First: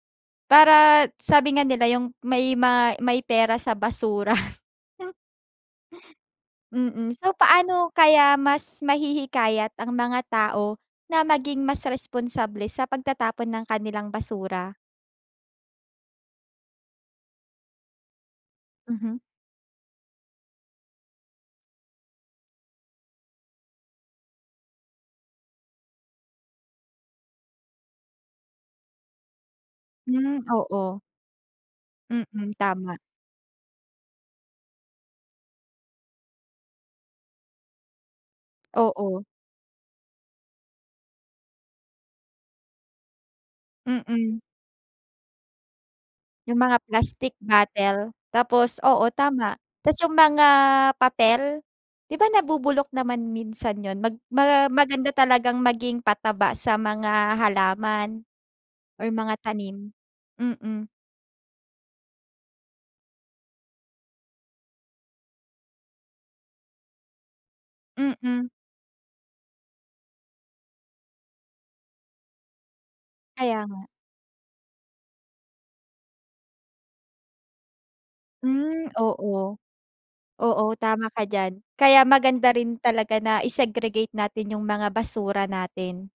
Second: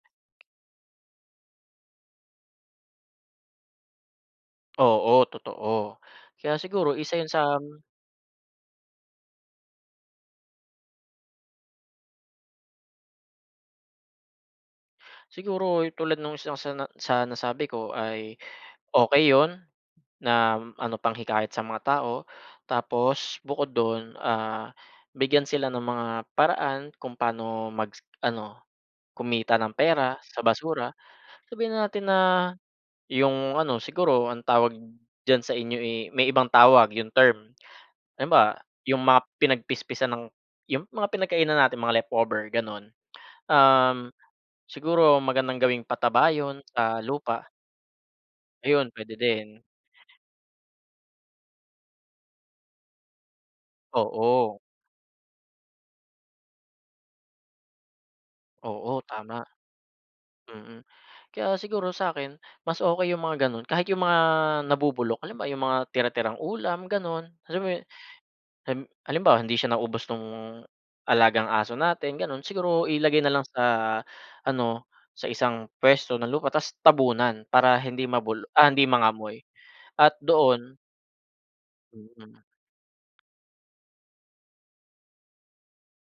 Para sabi nga nila yung may ma may pera sa basura. Oo totoo, kaya siguro Mm, isa yun so sam paano kaya mas mahihikayat ang mga tao na maging mas responsable sa pagtatapon ng kanilang basura? Siguro yung tulad nung isa sa na sa nasabi ko ay Mhm. okey yun na ano panghikayat sa mga tao tapos bukod dun, ah, bigyan sila ng mga paraan kung paano mag ano kumita ng pera Hmm, sa basura. oo. Sabihin na natin na Mm, tama. yung ano siguro ang tawag dyan sa inyo, eh, may ibang tawag yung term. Halimbawa, yung Oo. mga pinagpispisan ng yung mga pinagkainan natin, mga leftover ganon, um, Mm. siguro magandang gawing pataba Yung yun mga sa plastic lupa. bottle tapos Ayun oo pwede tama. din. Tas yung mga papel, 'di ba nabubulok naman minsan yun? Mag Oo. ma maganda talagang maging pataba sa mga halaman Oo, or mga tama, tanim, mm. mm. Kaya siguro sa 'kin, mas okey yung mga ganun kahit yung mga nabubulok, halimbawa yung mga tira-tirang ulam ganon. Alam mo yun Mm. ehm halimbawa, hindi siya naubos nung alagang aso natin ganon. Siguro ilagay na lang sa Kaya nga. ano sa isang pwesto ng lupa ta's tabunan para hindi mabulo ah, hindi Hmm, mangamoy oo. at Oo, doon. tama ka dyan kaya Mm. maganda rin talaga na i-segregate natin yung mga basura natin.